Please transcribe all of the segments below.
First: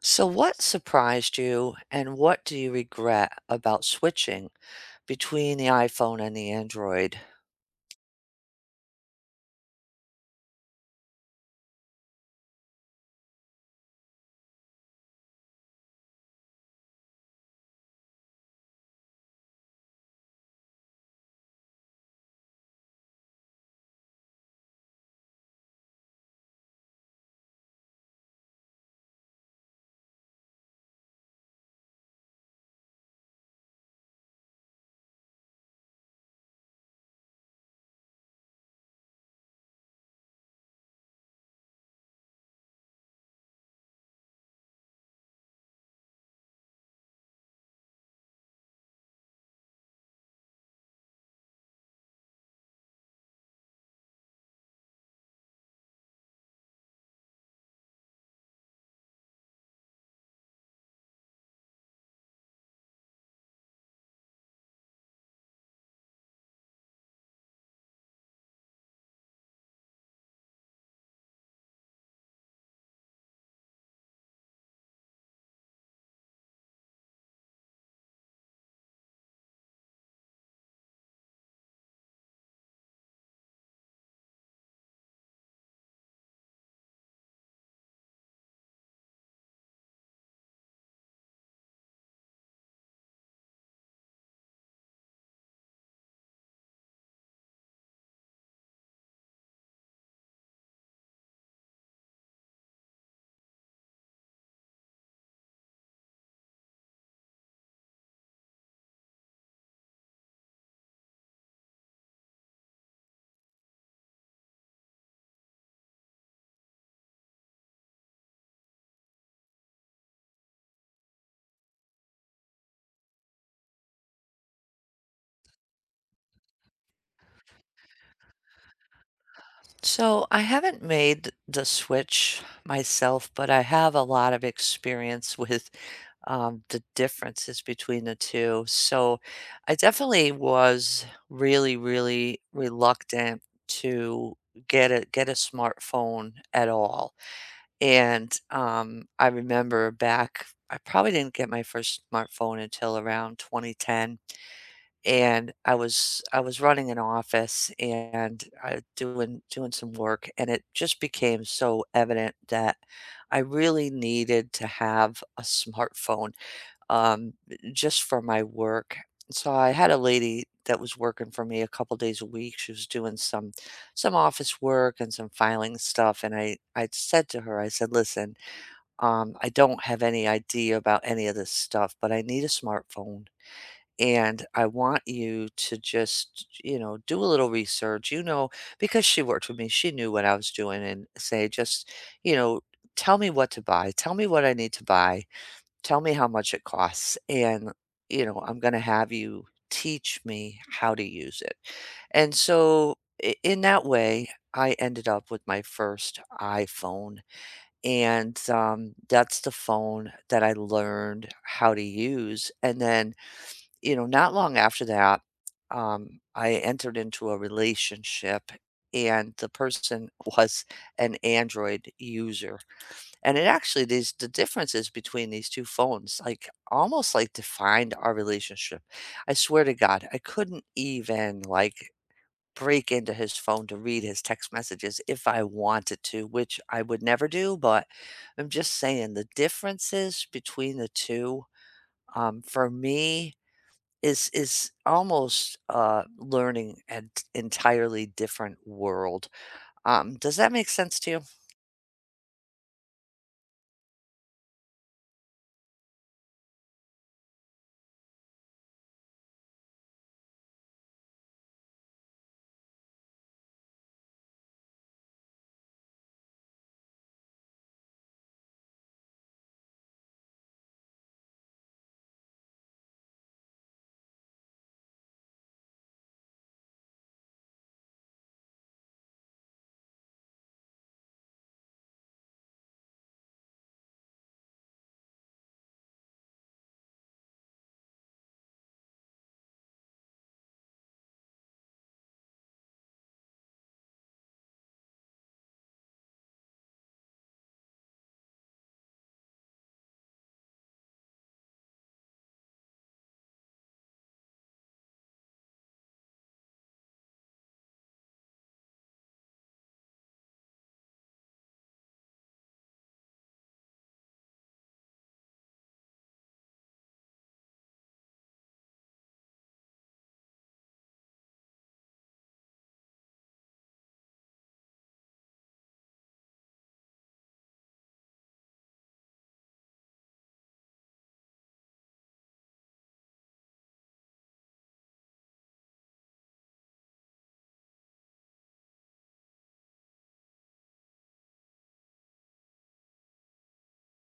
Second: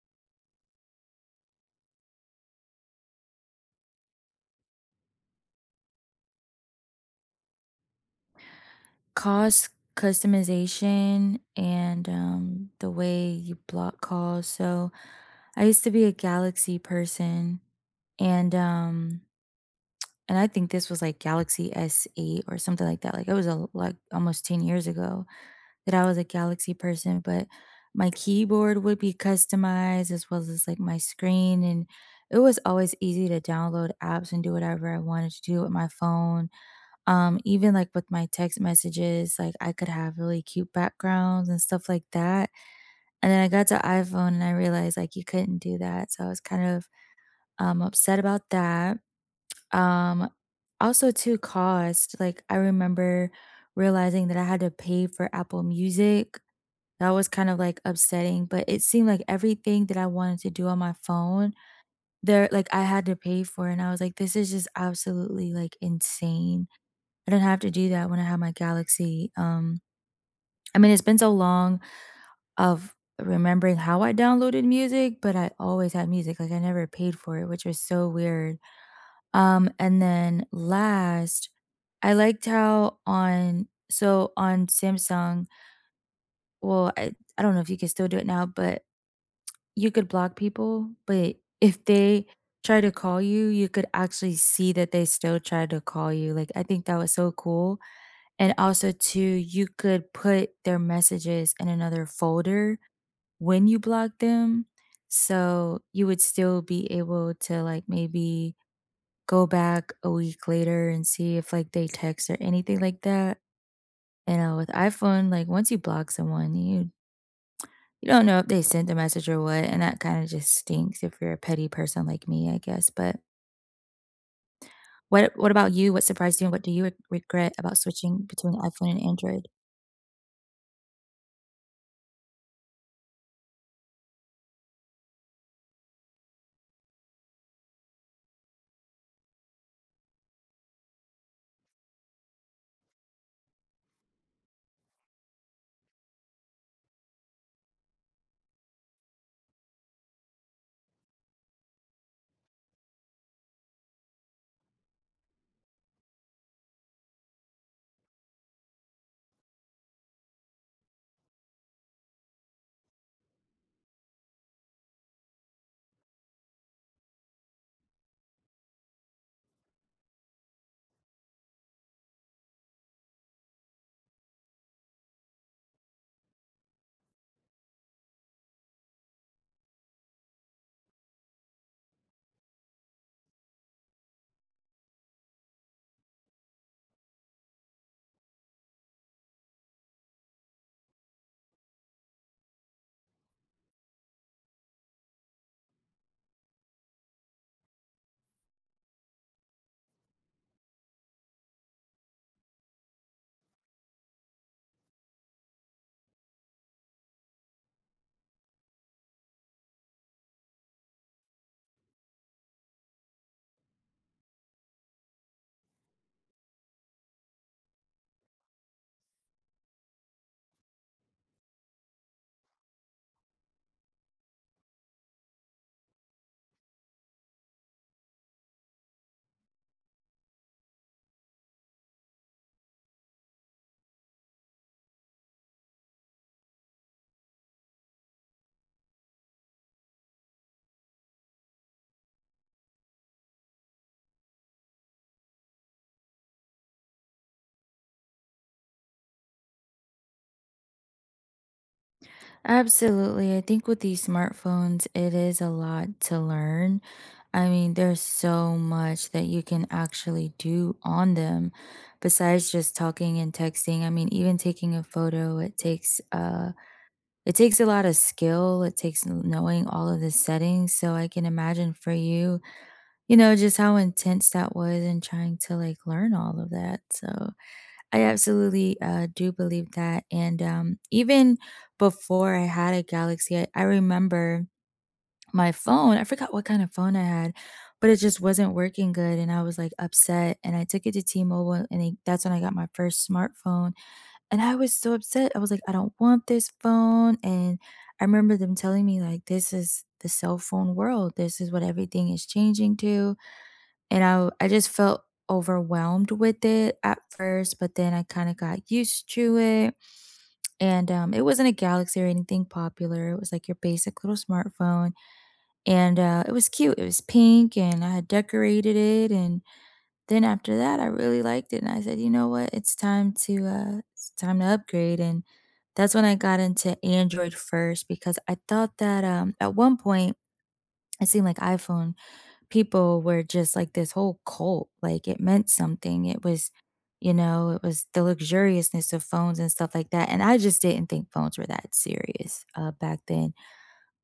So, what surprised you and what do you regret about switching between the iPhone and the Android? Cost customization and the way you block calls. So I used to be a Galaxy person, and um, and I think this was like Galaxy SE or something like that. Like it was like almost 10 years ago that I was a Galaxy person, but my keyboard would be customized as well as like my screen, and it was always easy to download apps and do whatever I wanted to do with my phone, even like with my text messages, like I could have really cute backgrounds and stuff like that. And then I got to iPhone and I realized like you couldn't do that. So I was kind of upset about that. Um also too, cost. Like I remember realizing that I had to pay for Apple Music. That was kind of like upsetting, but it seemed like everything that I wanted to do on my phone there, like I had to pay for it, and I was like, this is just absolutely like insane. I didn't have to do that when I had my Galaxy. I mean, it's been so long of remembering how I downloaded music, but I always had music. Like I never paid for it, which was so weird. And then last, I liked how on Samsung. Well, I don't know if you can still do it now, but you could block people, but if they try to call you, you could actually see that they still tried to call you. Like I think that was so cool. And also too, you could put their messages in another folder when you block them. So you would still be able to like maybe go back a week later and see if like they text or anything like that. You know, with iPhone, like once you block someone, you don't know if they sent the message or what, and that kind of just stinks if you're a petty person like me, I guess. But what about you? What surprised you and what do you regret about switching between iPhone and Android? So, I haven't made the switch myself, but I have a lot of experience with the differences between the two. So, I definitely was really, really reluctant to get a smartphone at all. And, I remember back I probably didn't get my first smartphone until around 2010, and I was running an office and I doing doing some work, and it just became so evident that I really needed to have a smartphone, um, just for my work. So I had a lady that was working for me a couple days a week. She was doing some office work and some filing stuff, and I said to her, I said, "Listen, I don't have any idea about any of this stuff, but I need a smartphone. And I want you to just, you know, do a little research, you know, because she worked with me, she knew what I was doing, and say, just, you know, tell me what to buy, tell me what I need to buy, tell me how much it costs. And, you know, I'm going to have you teach me how to use it." And so, in that way, I ended up with my first iPhone and, that's the phone that I learned how to use, and then, you know, not long after that, I entered into a relationship, and the person was an Android user, and it actually these the differences between these 2 phones, like, almost, like, defined our relationship. I swear to God, I couldn't even, like, break into his phone to read his text messages if I wanted to, which I would never do, but I'm just saying the differences between the 2, for me is almost, learning an entirely different world. Does that make sense to you? Absolutely. I think with these smartphones, it is a lot to learn. I mean, there's so much that you can actually do on them besides just talking and texting. I mean, even taking a photo, it takes a lot of skill. It takes knowing all of the settings. So I can imagine for you, you know, just how intense that was and trying to like learn all of that. So I absolutely do believe that. And even before I had a Galaxy, I remember my phone. I forgot what kind of phone I had, but it just wasn't working good. And I was like upset. And I took it to T Mobile, and they, that's when I got my first smartphone. And I was so upset. I was like, I don't want this phone. And I remember them telling me, like, this is the cell phone world, this is what everything is changing to. And I just felt overwhelmed with it at first, but then I kinda got used to it, and, it wasn't a Galaxy or anything popular, it was, like, your basic little smartphone, and, it was cute, it was pink, and I had decorated it, and then after that, I really liked it, and I said, "You know what? It's time to upgrade," and that's when I got into Android first because I thought that, at one point, it seemed like iPhone people were just like this whole cult. Like it meant something. It was the luxuriousness of phones and stuff like that. And I just didn't think phones were that serious back then.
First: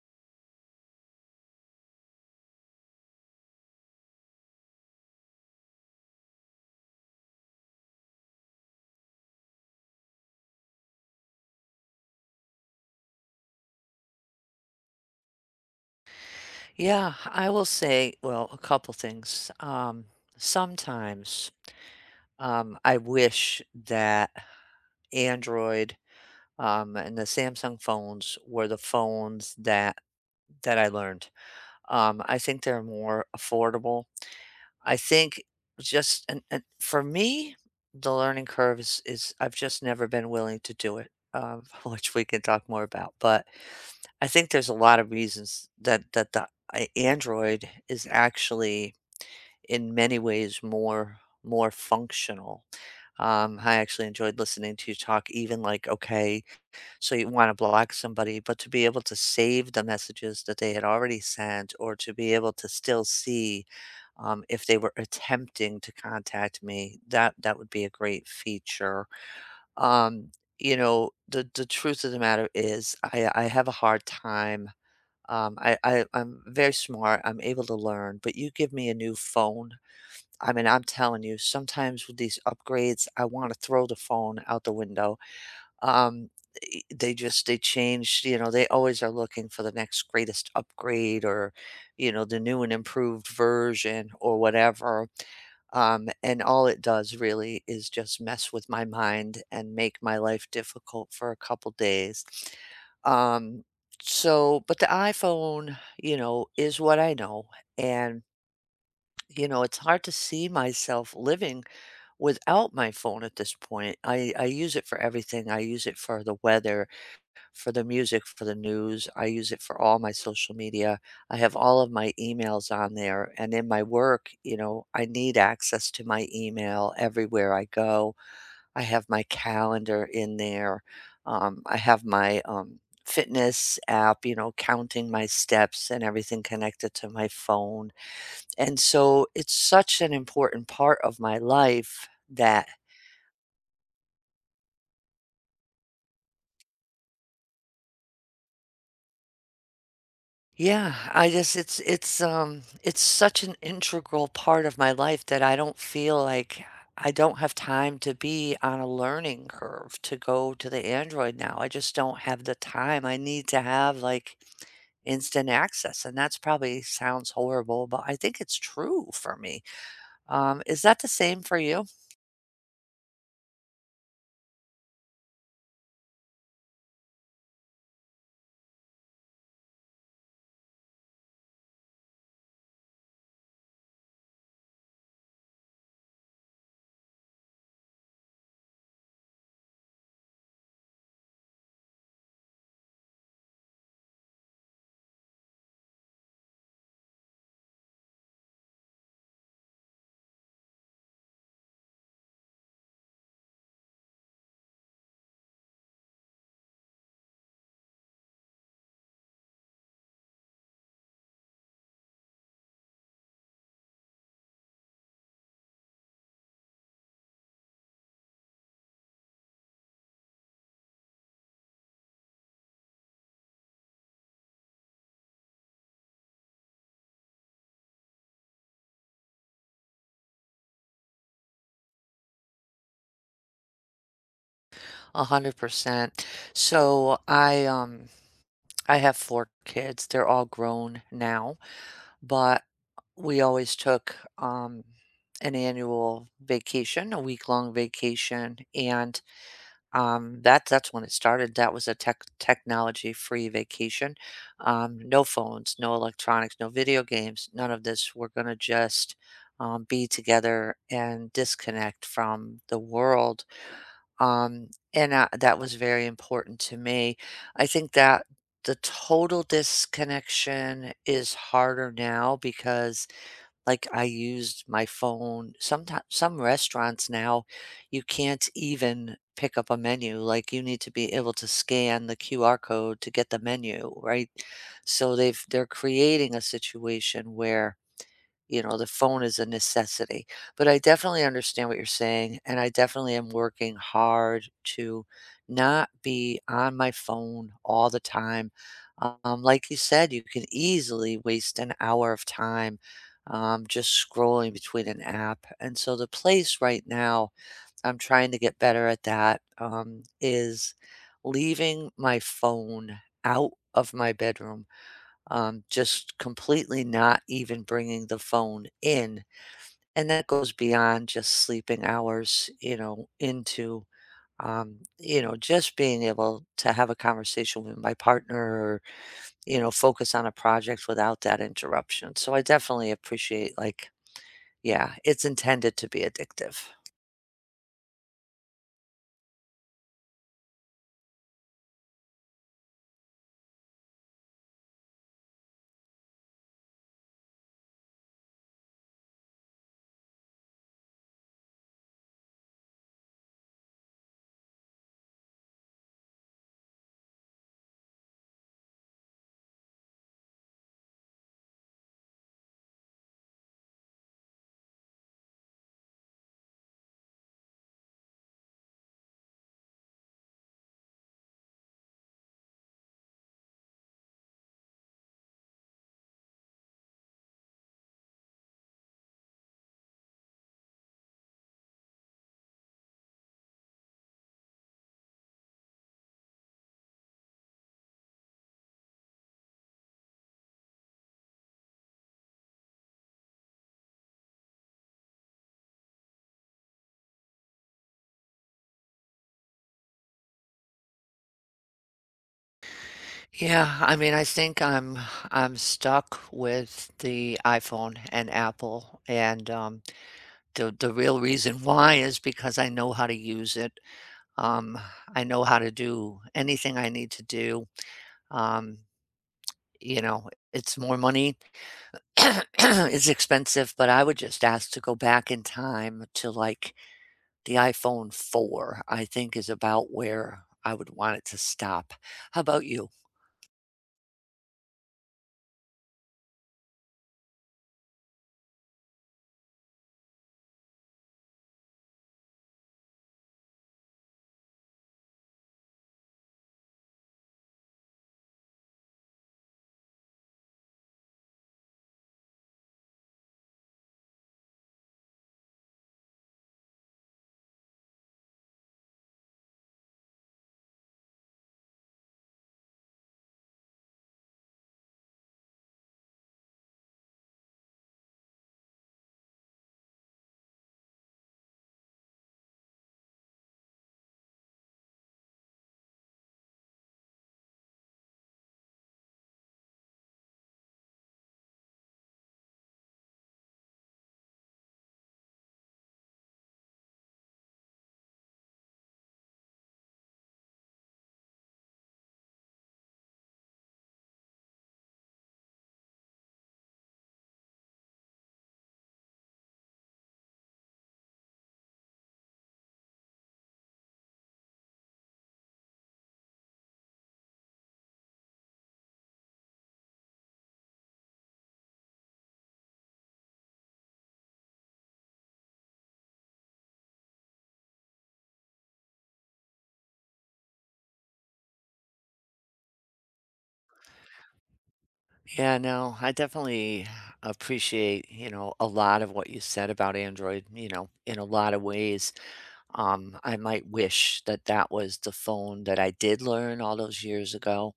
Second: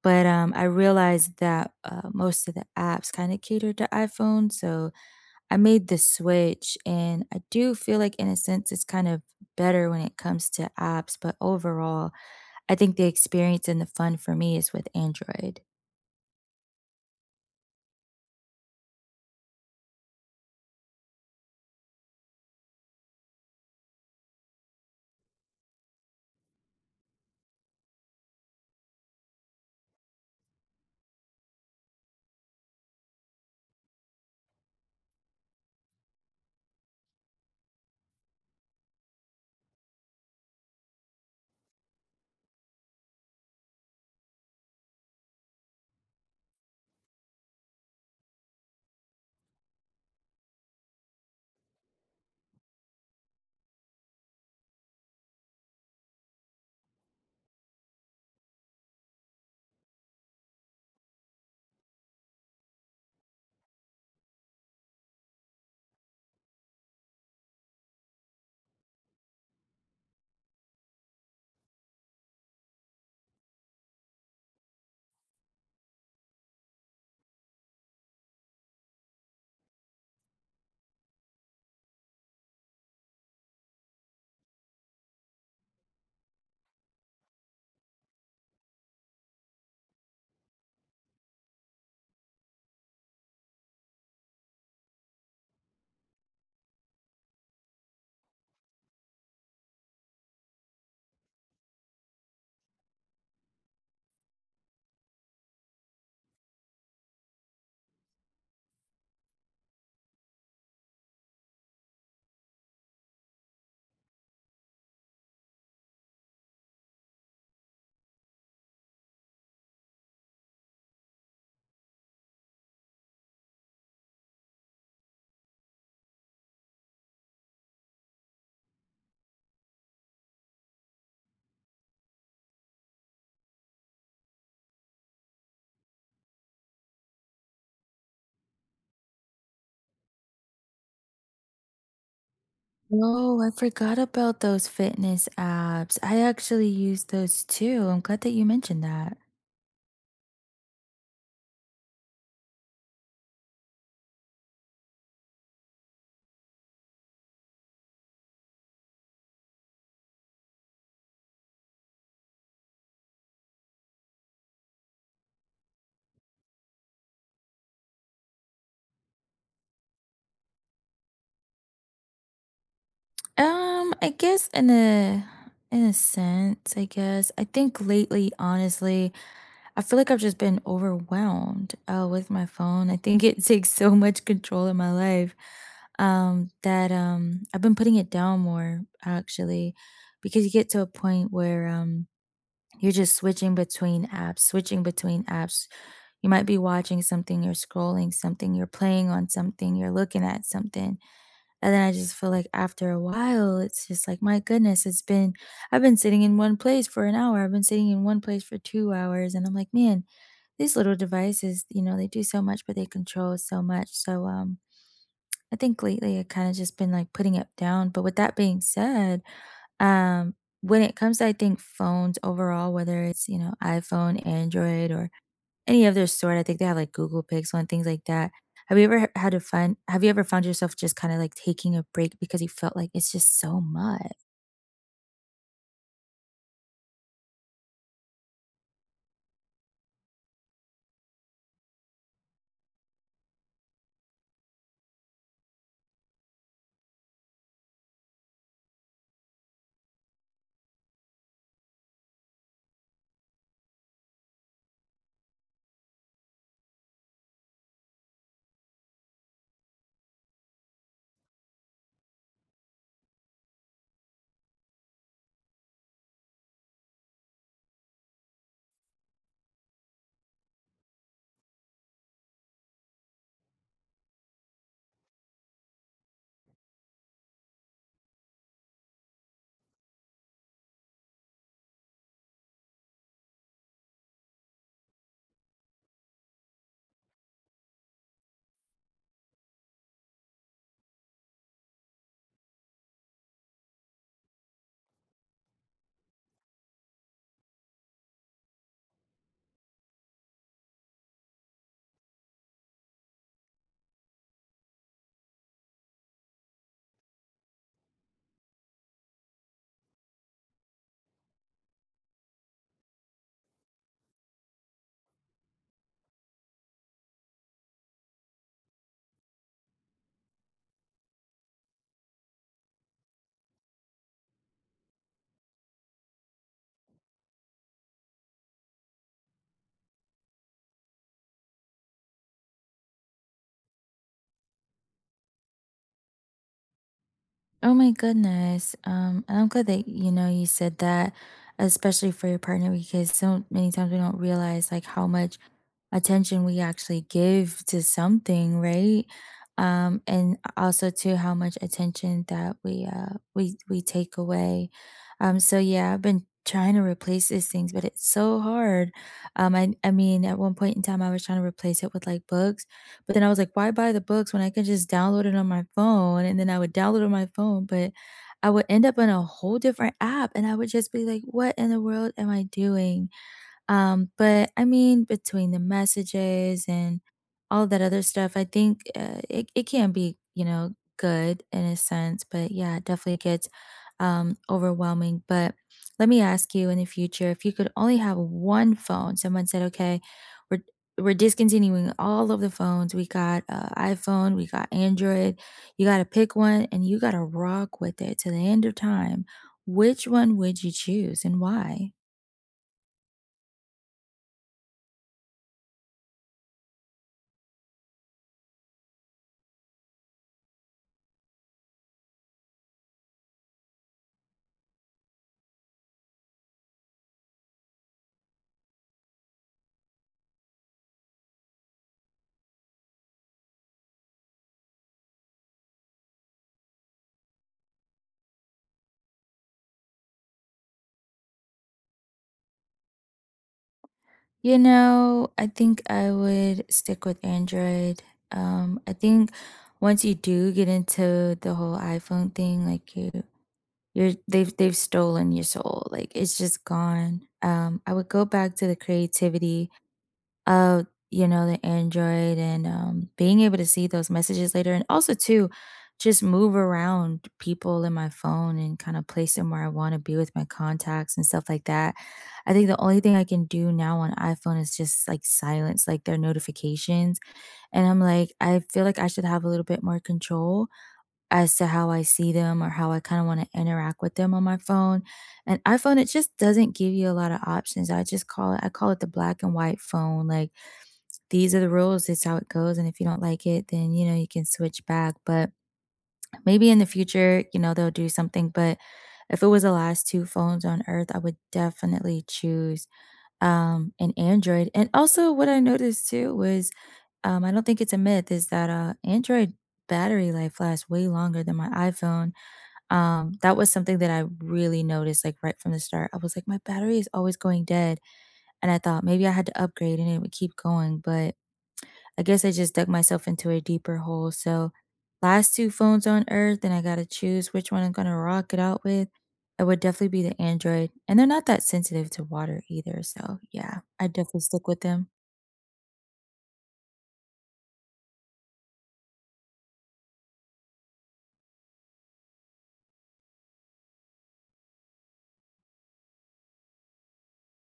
But I realized that most of the apps kind of catered to iPhone. So I made the switch. And I do feel like, in a sense, it's kind of better when it comes to apps. But overall, I think the experience and the fun for me is with Android. Yeah, I will say, well, a couple things. Sometimes, I wish that Android, and the Samsung phones were the phones that I learned. I think they're more affordable. I think just and for me, the learning curve is I've just never been willing to do it, which we can talk more about. But I think there's a lot of reasons that Android is actually in many ways more functional. I actually enjoyed listening to you talk, even like, okay, so you want to block somebody, but to be able to save the messages that they had already sent or to be able to still see if they were attempting to contact me, that would be a great feature. Um, you know, the truth of the matter is I have a hard time. I'm very smart. I'm able to learn, but you give me a new phone. I mean, I'm telling you, sometimes with these upgrades, I want to throw the phone out the window. Um, e They just they change, you know, they always are looking for the next greatest upgrade or, you know, the new and improved version or whatever, and all it does really is just mess with my mind and make my life difficult for a couple days. Um, so but the iPhone, you know, is what I know, and, you know, it's hard to see myself living without my phone at this point. I use it for everything. I use it for the weather, for the music, for the news. I use it for all my social media. I have all of my emails on there. And in my work, you know, I need access to my email everywhere I go. I have my calendar in there. I have my fitness app, you know, counting my steps and everything connected to my phone. And so it's such an important part of my life that, Oh, I forgot about those fitness apps. I actually use those too. I'm glad that you mentioned that. yeah, I just it's such an integral part of my life that I don't feel like I don't have time to be on a learning curve to go to the Android now. I just don't have the time. I need to have like instant access, and that's probably sounds horrible, but I think it's true for me. Is that the same for you? I guess in a sense, I guess. I think lately, honestly, I feel like I've just been overwhelmed with my phone. I think it takes so much control in my life, that I've been putting it down more actually, because you get to a point where you're just switching between apps, switching between apps. You might be watching something, you're scrolling something, you're playing on something, you're looking at something. And then I just feel like after a while, it's just like, my goodness, it's been, I've been sitting in one place for an hour. I've been sitting in one place for 2 hours. And I'm like, man, these little devices, you know, they do so much, but they control so much. So, I think lately I kind of just been like putting it down. But with that being said, um, when it comes to, I think phones overall, whether it's, you know, iPhone, Android, or any of their sort, I think they have, like, Google Pixel and things like that. Have you ever h had to find have you ever found yourself just kinda, like, taking a break because you felt like it's just so much? 100%. So I have four kids. They're all grown now, but we always took, an annual vacation, a week-long vacation, and, that that's when it started. That was a technology-free vacation. No phones, no electronics, no video games, none of this. We're gonna just, be together and disconnect from the world, and that was very important to me. I think that the total disconnection is harder now because, like, I used my phone. Sometimes some restaurants now, you can't even pick up a menu, like, you need to be able to scan the QR code to get the menu, right? So they're creating a situation where, you know, the phone is a necessity. But I definitely understand what you're saying, and I definitely am working hard to not be on my phone all the time. Like you said, you can easily waste an hour of time just scrolling between an app. And so the place right now, I'm trying to get better at that, is leaving my phone out of my bedroom, just completely not even bringing the phone in. And that goes beyond just sleeping hours, you know, into, you know, just being able to have a conversation with my partner or, you know, focus on a project without that interruption. So I definitely appreciate, like, yeah, it's intended to be addictive. Oh my goodness. And I'm glad that you know you said that, especially for your partner, because so many times we don't realize like how much attention we actually give to something, right? And also to how much attention that we we take away. So yeah, I've been trying to replace these things, but it's so hard. I mean, at one point in time, I was trying to replace it with like books, but then I was like, why buy the books when I can just download it on my phone? And then I would download it on my phone, but I would end up in a whole different app and I would just be like, what in the world am I doing? But I mean, between the messages and all that other stuff, I think it can be, you know, good in a sense, but yeah, it definitely gets overwhelming. But let me ask you, in the future, if you could only have one phone, someone said, okay, we're we're discontinuing all of the phones. We got iPhone, we got Android. You got to pick one and you got to rock with it to the end of time. Which one would you choose and why? Yeah, I mean, I think I'm stuck with the iPhone and Apple, and the real reason why is because I know how to use it. Um, I know how to do anything I need to do. Um, you know, it's more money. It's expensive, but I would just ask to go back in time to like the iPhone 4, I think, is about where I would want it to stop. How about you? You know, I think I would stick with Android. I think once you do get into the whole iPhone thing, like you, you're they've stolen your soul. Like it's just gone. I would go back to the creativity of, you know, the Android, and, being able to see those messages later, and also too, just move around people in my phone and kinda place them where I wanna be with my contacts and stuff like that. I think the only thing I can do now on iPhone is just, like, silence, like, their notifications, and I'm like, I feel like I should have a little bit more control as to how I see them or how I kinda wanna interact with them on my phone, and iPhone, it just doesn't give you a lot of options. I call it the black and white phone, like, these are the rules. It's how it goes. And if you don't like it, then, you know, you can switch back. But maybe in the future, you know, they'll do something. But if it was the last two phones on earth, I would definitely choose an Android. And also, what I noticed too was, I don't think it's a myth, is that Android battery life lasts way longer than my iPhone. That was something that I really noticed, like right from the start. I was like, my battery is always going dead. And I thought maybe I had to upgrade and it would keep going. But I guess I just dug myself into a deeper hole. So, last two phones on earth, and I got to choose which one I'm going to rock it out with. It would definitely be the Android. And they're not that sensitive to water either. So, yeah, I definitely stick with them. Yeah, no, I definitely appreciate, you know, a lot of what you said about Android, you know, in a lot of ways. I might wish that that was the phone that I did learn all those years ago,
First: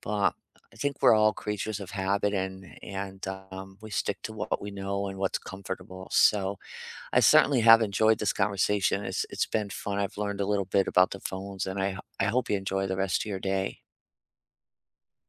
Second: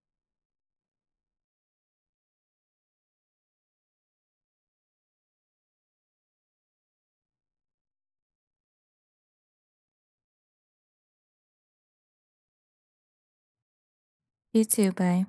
but I think we're all creatures of habit and we stick to what we know and what's comfortable. So I certainly have enjoyed this conversation. It's been fun. I've learned a little bit about the phones, and I hope you enjoy the rest of your day. You too. Bye.